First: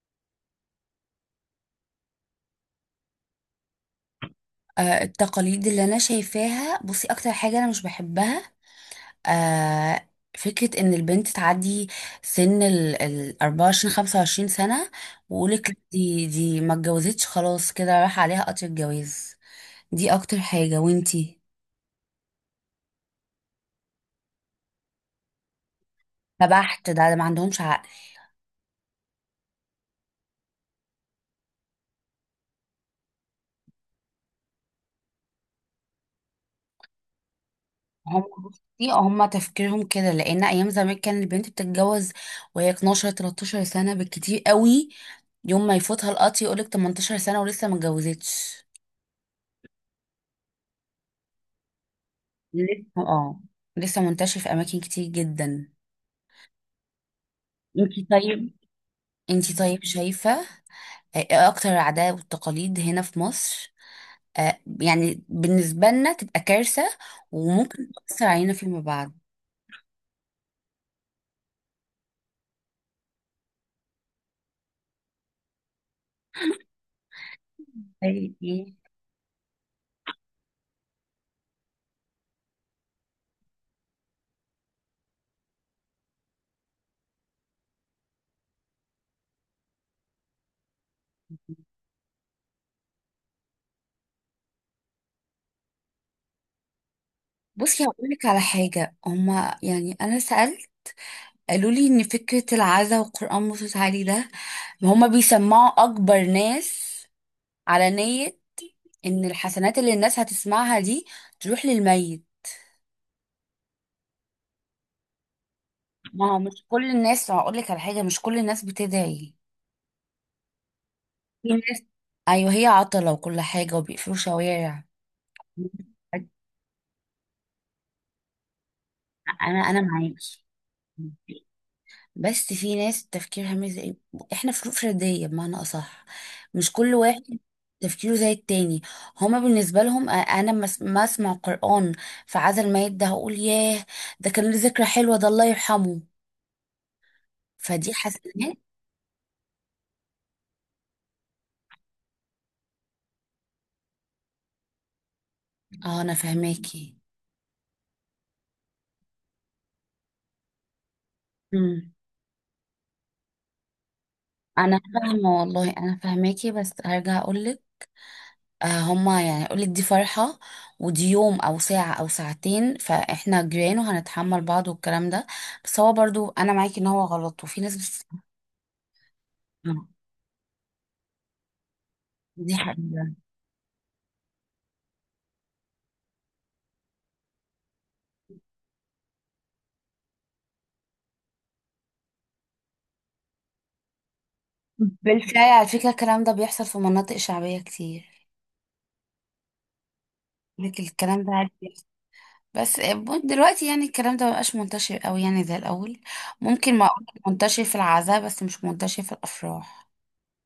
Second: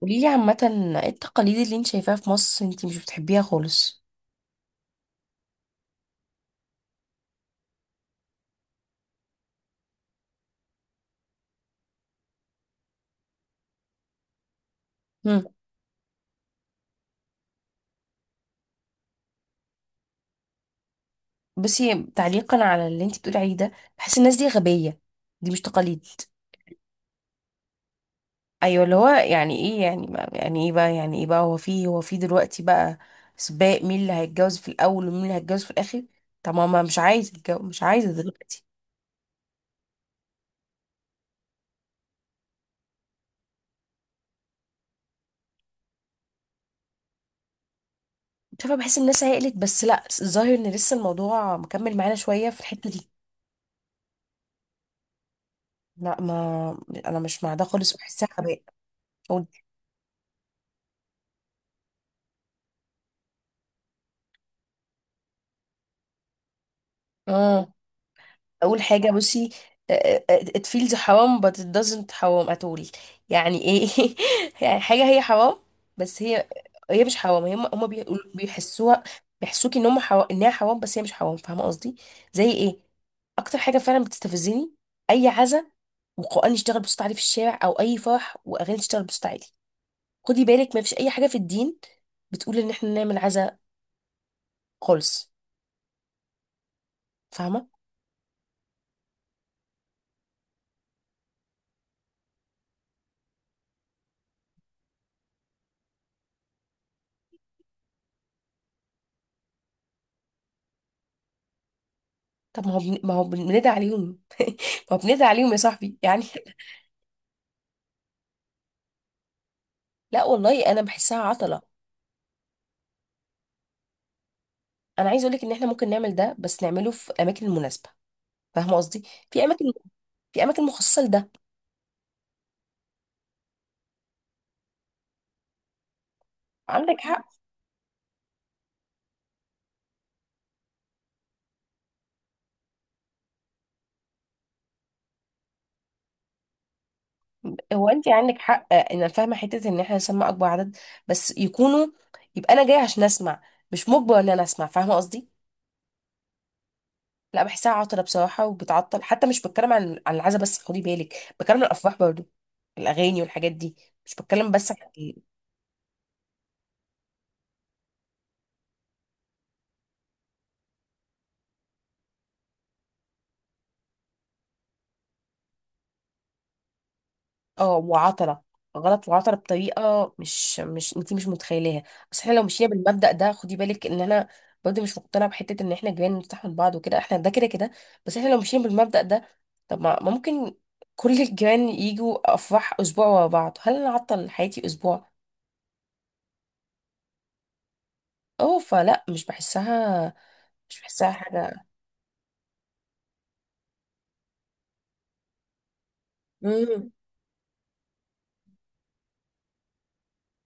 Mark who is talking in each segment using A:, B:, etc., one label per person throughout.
A: قوليلي عامة، ايه التقاليد اللي انت شايفاها في مصر انت مش بتحبيها خالص؟
B: التقاليد اللي انا شايفاها، بصي اكتر حاجه انا مش بحبها، آه، فكره ان البنت تعدي سن ال 24 25 سنه،
A: هم.
B: ويقولك دي ما اتجوزتش، خلاص كده راح عليها قطر الجواز. دي اكتر حاجه، وانتي؟
A: بصي، تعليقا على اللي انت بتقولي عليه ده، بحس الناس دي غبية. دي مش تقاليد.
B: فبحت ده ما عندهمش عقل.
A: ايوه، اللي هو يعني ايه؟ يعني ما يعني ايه بقى؟ يعني ايه بقى؟ هو في دلوقتي بقى سباق مين اللي هيتجوز في الاول ومين اللي هيتجوز في الاخر. طب ما مش عايزه اتجوز، مش عايزه
B: هم،
A: دلوقتي.
B: بصي هم تفكيرهم كده لان ايام زمان كان البنت بتتجوز وهي 12 13 سنه بالكتير قوي. يوم ما يفوتها القطر يقولك 18 سنه ولسه ما اتجوزتش.
A: شايفه، بحس الناس هيقلت، بس لا، الظاهر ان لسه الموضوع مكمل معانا شويه في
B: لسه،
A: الحته دي.
B: اه، لسه منتشر في اماكن كتير جدا.
A: لا، ما انا مش مع ده خالص،
B: انتي
A: بحسها
B: طيب
A: غباء. قولي.
B: انتي طيب شايفة؟ ايه اكتر العادات والتقاليد هنا في مصر؟ يعني بالنسبة لنا تبقى كارثة،
A: اه،
B: وممكن تأثر علينا فيما
A: اول حاجه
B: بعد.
A: بصي. It feels حرام but it doesn't حرام at all. يعني ايه يعني حاجه هي حرام، بس هي مش حرام. هم
B: زي ايه؟
A: بيحسوها. بيحسوكي ان هم حرام، انها حرام، بس هي مش حرام. فاهمه قصدي؟ زي ايه؟ اكتر حاجه فعلا بتستفزني اي عزا وقرآن يشتغل بصوت عالي في الشارع، او اي فرح واغاني تشتغل بصوت عالي. خدي بالك، ما فيش اي حاجه في الدين بتقول ان احنا نعمل عزا خالص. فاهمه؟
B: بصي هقول لك على حاجة. هما يعني، أنا سألت، قالوا لي إن فكرة العزا والقرآن مصوت عليه ده، هما بيسمعوا أكبر ناس على نية إن الحسنات اللي الناس هتسمعها دي تروح للميت.
A: طب ما هو بن... ما هو بن- بندعي عليهم. ما هو بندعي عليهم يا صاحبي يعني.
B: ما هو مش كل الناس، هقول لك على حاجة، مش كل الناس بتدعي.
A: لا والله، انا بحسها
B: في
A: عطله.
B: ناس، ايوه، هي عطلة وكل حاجة وبيقفلوا شوارع.
A: انا عايز اقولك ان احنا ممكن نعمل ده، بس نعمله في اماكن مناسبه. فاهمه قصدي؟ في
B: انا
A: اماكن
B: انا
A: في
B: معاكي،
A: اماكن مخصصه لده.
B: بس في ناس تفكيرها مش زي احنا، فروق فردية بمعنى اصح. مش كل
A: عندك حق.
B: واحد تفكيره زي التاني. هما بالنسبة لهم انا ما اسمع قرآن في عزا الميت ده، هقول ياه، ده كان له ذكرى حلوة، ده الله يرحمه،
A: هو
B: فدي
A: انت عندك
B: حسنات.
A: حق، انا فاهمه حته ان احنا نسمع اكبر عدد، بس يكونوا، يبقى انا جايه عشان اسمع، مش مجبر ان انا اسمع. فاهمه قصدي؟
B: اه انا فهماكي.
A: لا، بحسها عطله بصراحه وبتعطل. حتى مش بتكلم عن العزا بس، خدي بالك. بتكلم عن الافراح برضو، الاغاني والحاجات دي. مش بتكلم بس
B: انا
A: عن.
B: فاهمه والله، انا فاهماكي، بس هرجع اقولك. آه، هما يعني اقولك دي فرحه، ودي يوم او ساعه او ساعتين، فاحنا جيران وهنتحمل بعض والكلام ده. بس هو برضو انا معاكي ان هو غلط وفي
A: اه،
B: ناس بتستحمله.
A: وعطلة. غلط وعطلة بطريقة مش انتي مش متخيلاها. بس احنا لو
B: دي
A: مشينا
B: حقيقه.
A: بالمبدأ ده، خدي بالك ان انا برضه مش مقتنعة بحتة ان احنا جيران نفتح من بعض وكده، احنا ده كده كده. بس احنا لو مشينا بالمبدأ ده، طب ما ممكن كل الجيران يجوا افراح اسبوع ورا بعض. هل انا اعطل حياتي اسبوع؟
B: بالفعل على فكره الكلام ده بيحصل في مناطق شعبيه كتير.
A: اه، فلا، مش بحسها مش
B: لك
A: بحسها
B: الكلام ده عادي
A: حاجة.
B: بيحصل. بس دلوقتي يعني الكلام ده مبقاش منتشر قوي يعني زي الاول. ممكن ما
A: مم.
B: اقول منتشر في العزاء، بس مش منتشر في الافراح.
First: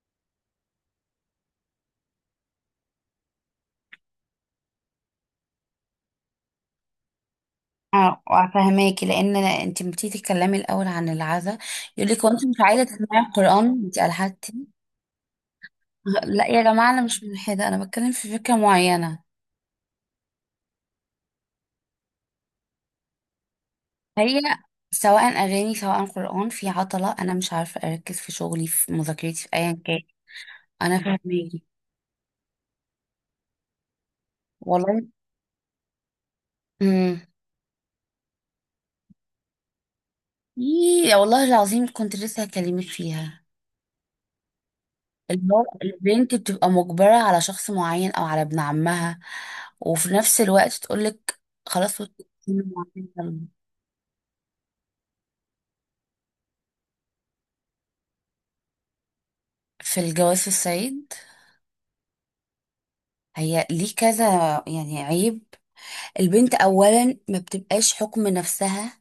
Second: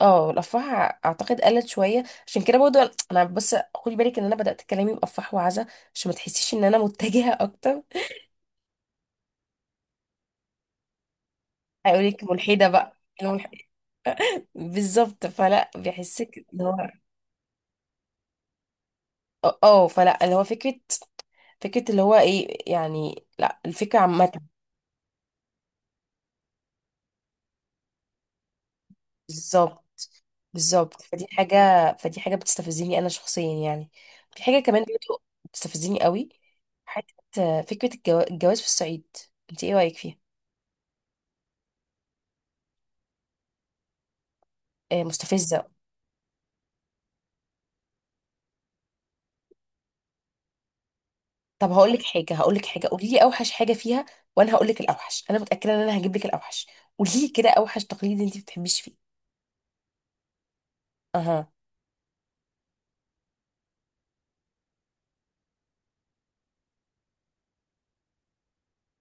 A: اه، الافراح اعتقد قلت شويه، عشان كده برضه انا بس خدي بالك ان انا بدات كلامي بافراح وعزا، عشان ما تحسيش ان انا متجهه اكتر.
B: اه فهماكي، لان انت بتيجي تتكلمي الاول عن العزاء. يقول
A: هيقولك
B: لك وانت مش
A: ملحدة
B: عايزه
A: بقى،
B: تسمعي القران؟ انت الحدتي.
A: بالظبط. فلا بيحسك
B: لا يا
A: اللي هو
B: جماعه، انا مش ملحده، انا بتكلم في فكره معينه.
A: اه. فلا اللي هو فكرة اللي هو ايه يعني؟ لا، الفكرة عامة.
B: هي سواء اغاني سواء قران، في عطله، انا مش عارفه اركز في شغلي، في مذاكرتي، في ايا
A: بالظبط،
B: كان. انا
A: بالظبط. فدي حاجة
B: فهماكي
A: فدي حاجة بتستفزني أنا شخصيا يعني. في حاجة كمان
B: والله.
A: برضه بتستفزني قوي،
B: امم.
A: حتة فكرة الجواز في الصعيد. انت ايه رأيك فيها؟
B: إيه، والله العظيم كنت لسه هكلمك فيها.
A: مستفزة.
B: البنت بتبقى مجبرة على شخص معين أو على ابن عمها، وفي نفس الوقت تقولك
A: طب هقول
B: خلاص
A: لك حاجة هقول لك
B: وتكوني
A: حاجة قولي لي
B: معايا.
A: أوحش حاجة فيها، وأنا هقول لك الأوحش. أنا متأكدة إن أنا هجيب لك الأوحش. قولي لي كده أوحش تقليد انت ما بتحبيش فيه.
B: في الجواز السعيد،
A: أها.
B: هي ليه كذا؟ يعني عيب. البنت أولا ما بتبقاش حكم نفسها،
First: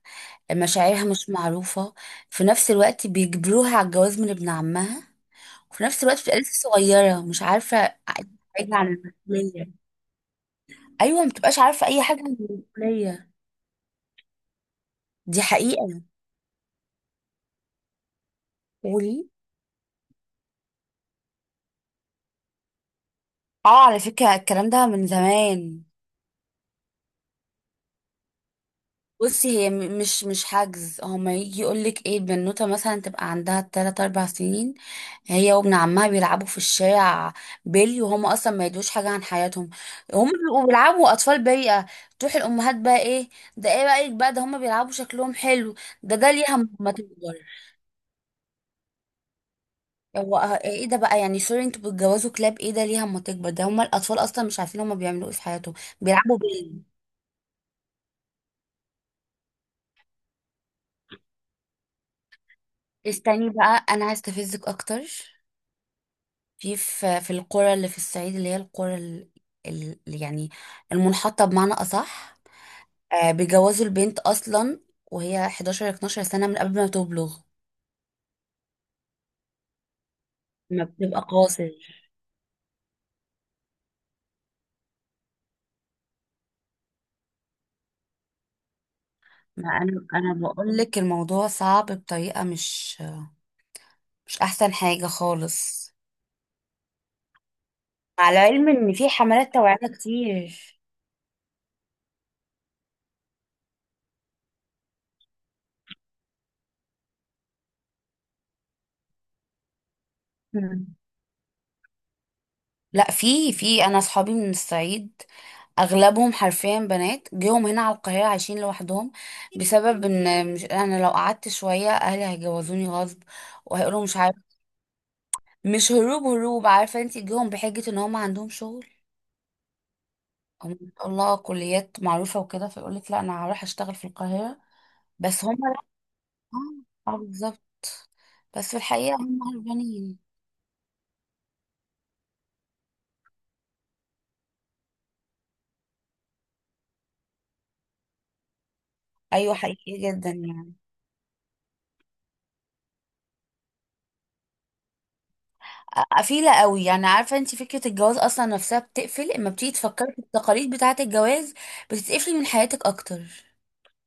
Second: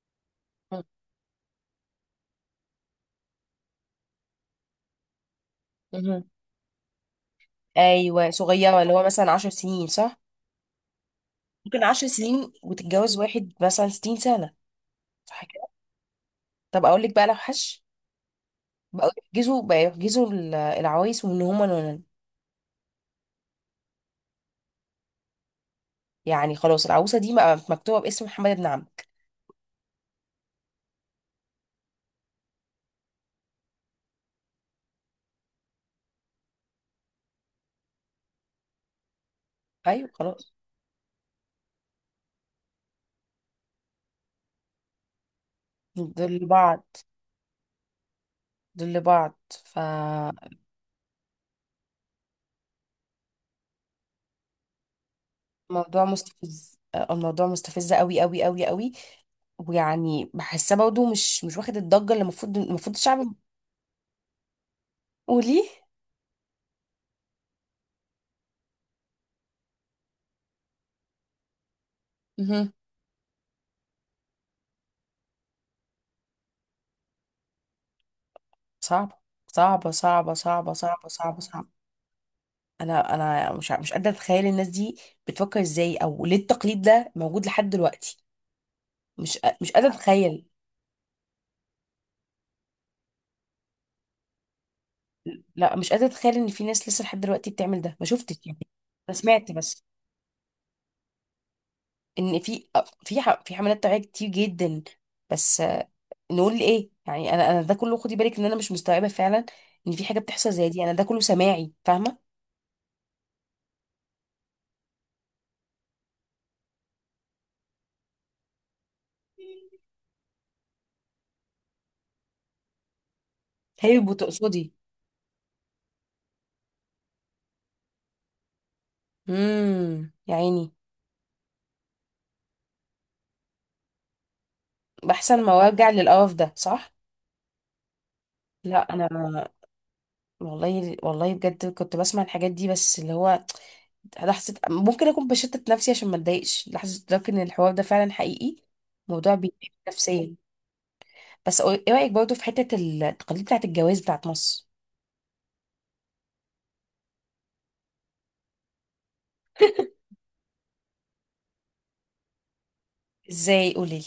B: مشاعرها مش معروفة. في نفس الوقت بيجبروها على الجواز من ابن عمها، وفي نفس الوقت
A: مهم.
B: بتبقى لسه صغيرة، مش عارفة
A: ايوه،
B: حاجة
A: صغيره،
B: عن
A: اللي هو مثلا عشر
B: المسؤولية.
A: سنين صح؟
B: أيوة، ما بتبقاش
A: ممكن
B: عارفة أي
A: عشر
B: حاجة عن
A: سنين وتتجوز
B: المسؤولية.
A: واحد مثلا 60 سنه،
B: دي
A: صح كده.
B: حقيقة.
A: طب اقول لك بقى لو حش، بقوا
B: قولي.
A: يحجزوا، بقى يحجزوا العوايس وان هما نونن.
B: اه، على فكرة الكلام ده من زمان.
A: يعني خلاص العروسه دي بقى مكتوبه باسم محمد بن عمرو.
B: بصي، هي مش حجز، هما يجي يقولك ايه، البنوتة مثلا تبقى عندها تلات أربع سنين، هي وابن عمها بيلعبوا في الشارع بيلي، وهما أصلا ما يدوش حاجة عن حياتهم.
A: ايوه
B: هما
A: خلاص،
B: بيبقوا بيلعبوا، أطفال بريئة. تروح الأمهات بقى، ايه؟ ده ايه رأيك بقى، ده هما بيلعبوا شكلهم حلو،
A: دول
B: ده ليها
A: لبعض.
B: ما تكبر.
A: دول لبعض،
B: هو
A: فالموضوع
B: اه، ايه ده بقى؟ يعني سوري، انتوا بتجوزوا كلاب؟ ايه ده، ليها ما تكبر، ده هما الأطفال أصلا مش عارفين هما بيعملوا ايه في حياتهم، بيلعبوا
A: مستفز.
B: بيلي.
A: الموضوع مستفز قوي قوي قوي قوي. ويعني بحسها برضه مش واخد الضجه اللي المفروض الشعب.
B: استني بقى، انا عايز استفزك اكتر.
A: قولي.
B: في القرى اللي في الصعيد، اللي هي اللي يعني المنحطه بمعنى اصح، بيجوزوا البنت اصلا وهي 11 12 سنه من قبل ما تبلغ،
A: صعبة صعبة صعبة صعبة
B: ما
A: صعبة
B: بتبقى
A: صعبة صعبة.
B: قاصر.
A: أنا مش قادرة أتخيل الناس دي بتفكر إزاي أو ليه التقليد ده موجود لحد دلوقتي.
B: ما
A: مش قادرة
B: انا
A: أتخيل.
B: بقول لك الموضوع صعب بطريقه مش، مش احسن حاجه
A: لا، مش
B: خالص.
A: قادرة أتخيل إن في ناس لسه لحد دلوقتي بتعمل ده. ما شفتش
B: على
A: يعني.
B: العلم ان في
A: أنا سمعت
B: حملات توعيه
A: بس
B: كتير.
A: إن في حملات توعية كتير جدا، بس نقول لإيه يعني. أنا ده كله، خدي بالك إن أنا مش مستوعبة فعلا إن في حاجة بتحصل زي دي.
B: مم.
A: أنا ده كله سماعي، فاهمة.
B: لا، في انا اصحابي من الصعيد اغلبهم حرفيا بنات جيهم هنا على القاهره عايشين لوحدهم، بسبب ان، مش، انا لو قعدت شويه اهلي هيجوزوني غصب
A: هي
B: وهيقولوا مش عارف.
A: بتقصدي.
B: مش هروب هروب، عارفه انت، جيهم بحجه ان هم عندهم شغل،
A: يا
B: هم
A: عيني.
B: ما شاء الله كليات معروفه وكده، فيقول لك لا انا هروح اشتغل في القاهره.
A: بحسن
B: بس هم
A: ما
B: لا،
A: ارجع للقرف ده، صح.
B: اه، آه، بالظبط. بس في
A: لا، انا
B: الحقيقه هم هربانين.
A: والله والله بجد كنت بسمع الحاجات دي، بس اللي هو لحظه ممكن اكون بشتت نفسي عشان ما اتضايقش، لحظه ادرك ان الحوار ده فعلا حقيقي. موضوع
B: ايوه،
A: بيتعب
B: حقيقي جدا
A: نفسيا.
B: يعني.
A: بس ايه رايك برضه في حته التقاليد بتاعه الجواز بتاعه مصر؟
B: قفيله قوي يعني. عارفه انت، فكره الجواز اصلا نفسها بتقفل، اما بتيجي تفكري في التقاليد بتاعه الجواز، بتتقفلي من حياتك اكتر.
A: ازاي؟ قولي لي.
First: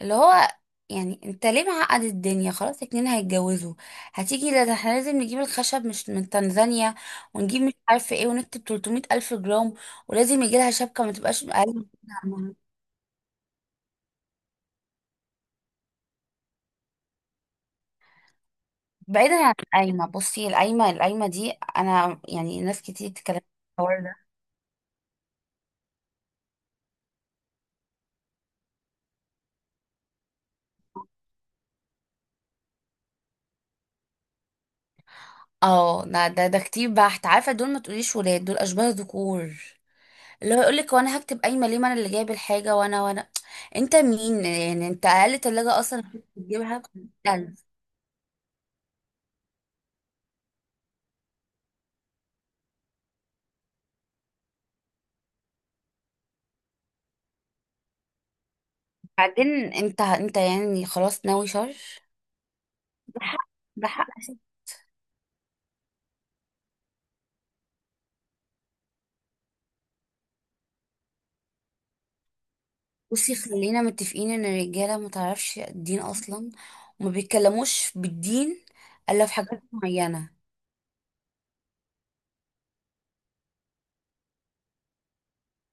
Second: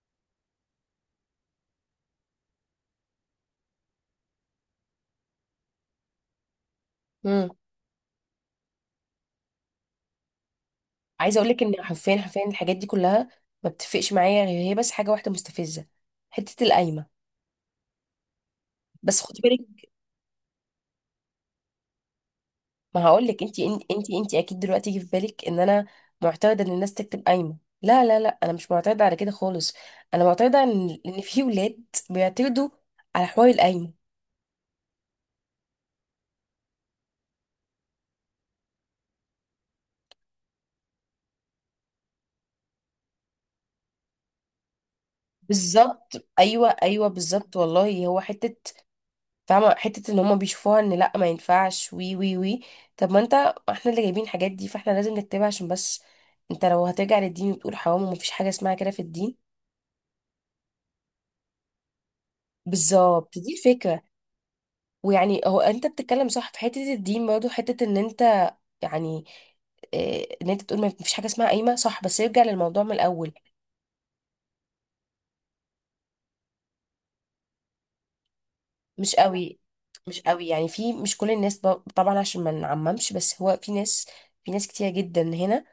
B: اللي هو يعني انت ليه معقد الدنيا؟ خلاص اتنين هيتجوزوا. هتيجي: لا ده احنا لازم نجيب الخشب مش من تنزانيا،
A: امم
B: ونجيب مش عارفه ايه، ونكتب 300 الف جرام، ولازم يجي لها شبكه ما
A: عايزه
B: تبقاش
A: اقول لك ان
B: اقل من كده
A: حرفيا حرفيا
B: عنها.
A: الحاجات دي كلها ما بتفرقش معايا، غير هي بس حاجه واحده مستفزه، حته القايمه. بس خدي
B: بعيدا عن
A: بالك،
B: القايمه، بصي، القايمه دي انا يعني، ناس
A: ما
B: كتير
A: هقول
B: تتكلم.
A: لك، انت انت اكيد دلوقتي يجي في بالك ان انا معترضه ان الناس تكتب قايمه. لا لا لا، انا مش معترضه على كده خالص. انا معترضه ان في ولاد بيعترضوا على حوار القايمه.
B: اه لا، ده كتير بحت، عارفه، دول ما تقوليش ولاد، دول اشباه ذكور. اللي هو يقولك وانا هكتب قايمه ليه، ما انا اللي جايب الحاجه، وانا انت مين يعني، انت اقل تلاجة اصلا
A: بالظبط، ايوه
B: بتجيبها
A: ايوه، بالظبط.
B: بألف.
A: والله هو حته، فاهمه حته ان هم بيشوفوها ان لا، ما ينفعش، وي وي وي. طب ما انت، احنا اللي جايبين الحاجات دي، فاحنا لازم نكتبها عشان بس. انت لو هترجع للدين وتقول حرام، ومفيش حاجه اسمها كده في الدين.
B: بعدين انت يعني خلاص ناوي شر. ده
A: بالظبط،
B: حق،
A: دي
B: ده
A: الفكره.
B: حق.
A: ويعني هو انت بتتكلم صح في حته الدين، برضه حته ان انت يعني، ان انت تقول ما فيش حاجه اسمها قايمه. صح، بس يرجع للموضوع من الاول.
B: بصي، خلينا متفقين ان الرجاله ما تعرفش الدين اصلا، وما بيتكلموش بالدين
A: مش
B: الا في
A: قوي.
B: حاجات
A: مش
B: معينه.
A: قوي يعني، في مش كل الناس طبعا عشان ما نعممش، بس هو في ناس، في ناس كتير جدا هنا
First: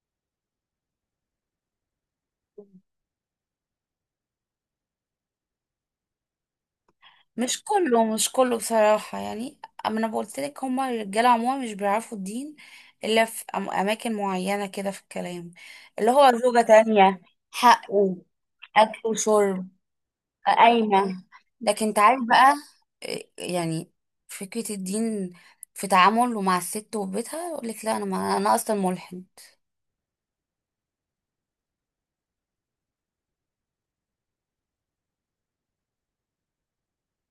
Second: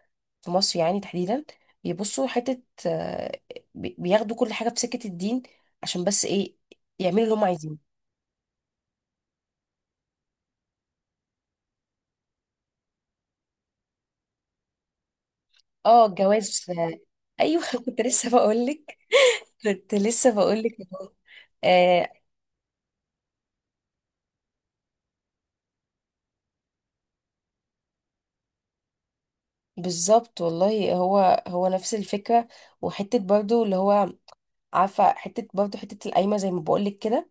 A: في مصر يعني تحديدا، بيبصوا حته، بياخدوا كل حاجه في سكه الدين عشان بس ايه؟ يعملوا اللي هم
B: مش
A: عايزينه.
B: كله مش كله بصراحة يعني. أما أنا قلت لك هما الرجالة عموما مش بيعرفوا الدين إلا في أماكن معينة كده في الكلام،
A: اه،
B: اللي هو زوجة
A: الجواز.
B: تانية،
A: ايوه كنت
B: حقه،
A: لسه بقول لك.
B: أكل وشرب،
A: كنت لسه بقول لك.
B: قايمة. لكن أنت عارف
A: آه
B: بقى، إيه، يعني فكرة الدين في تعامله مع الست وبيتها يقول لك لا أنا، ما أنا أصلا ملحد.
A: بالظبط، والله هو نفس الفكره. وحته برضو، اللي هو، عارفه حته برضه، حته القايمه، زي ما بقول لك كده،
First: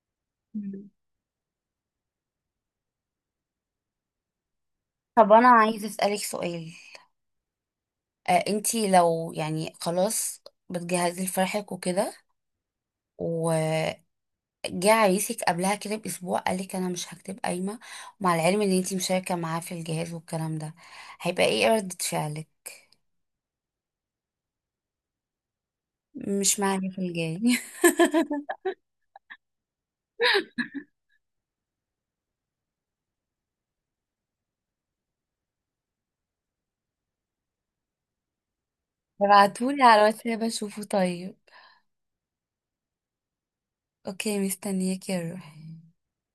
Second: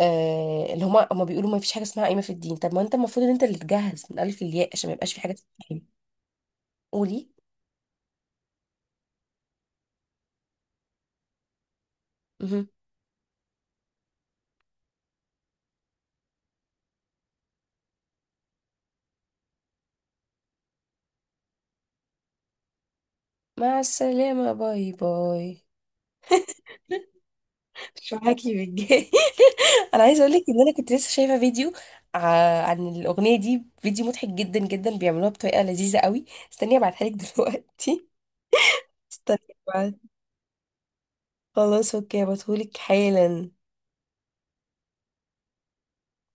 A: آه، اللي
B: مم.
A: هما بيقولوا ما فيش حاجه اسمها قايمه في الدين. طب ما انت المفروض ان انت اللي تجهز من الف للياء عشان ما يبقاش في حاجه
B: طب أنا
A: اسمها قايمه.
B: عايزة أسألك سؤال.
A: قولي.
B: أنتي لو يعني خلاص بتجهزي لفرحك وكده،
A: مهم.
B: جه عريسك قبلها كده باسبوع قالك انا مش هكتب قايمه، ومع العلم ان انتي مشاركه معاه في الجهاز والكلام ده، هيبقى ايه ردة فعلك؟
A: مع السلامه، باي باي.
B: مش معايا في الجاي.
A: مش معاكي بالجاي انا عايزه اقول لك ان انا كنت لسه شايفه فيديو عن الاغنيه دي، فيديو مضحك جدا جدا، بيعملوها بطريقه لذيذه قوي. استني ابعتها لك دلوقتي. استني.
B: ابعتولي
A: ابعت.
B: على الواتساب اشوفه طيب.
A: خلاص اوكي، هبعتهولك حالا.
B: اوكي، مستنياك يا روحي.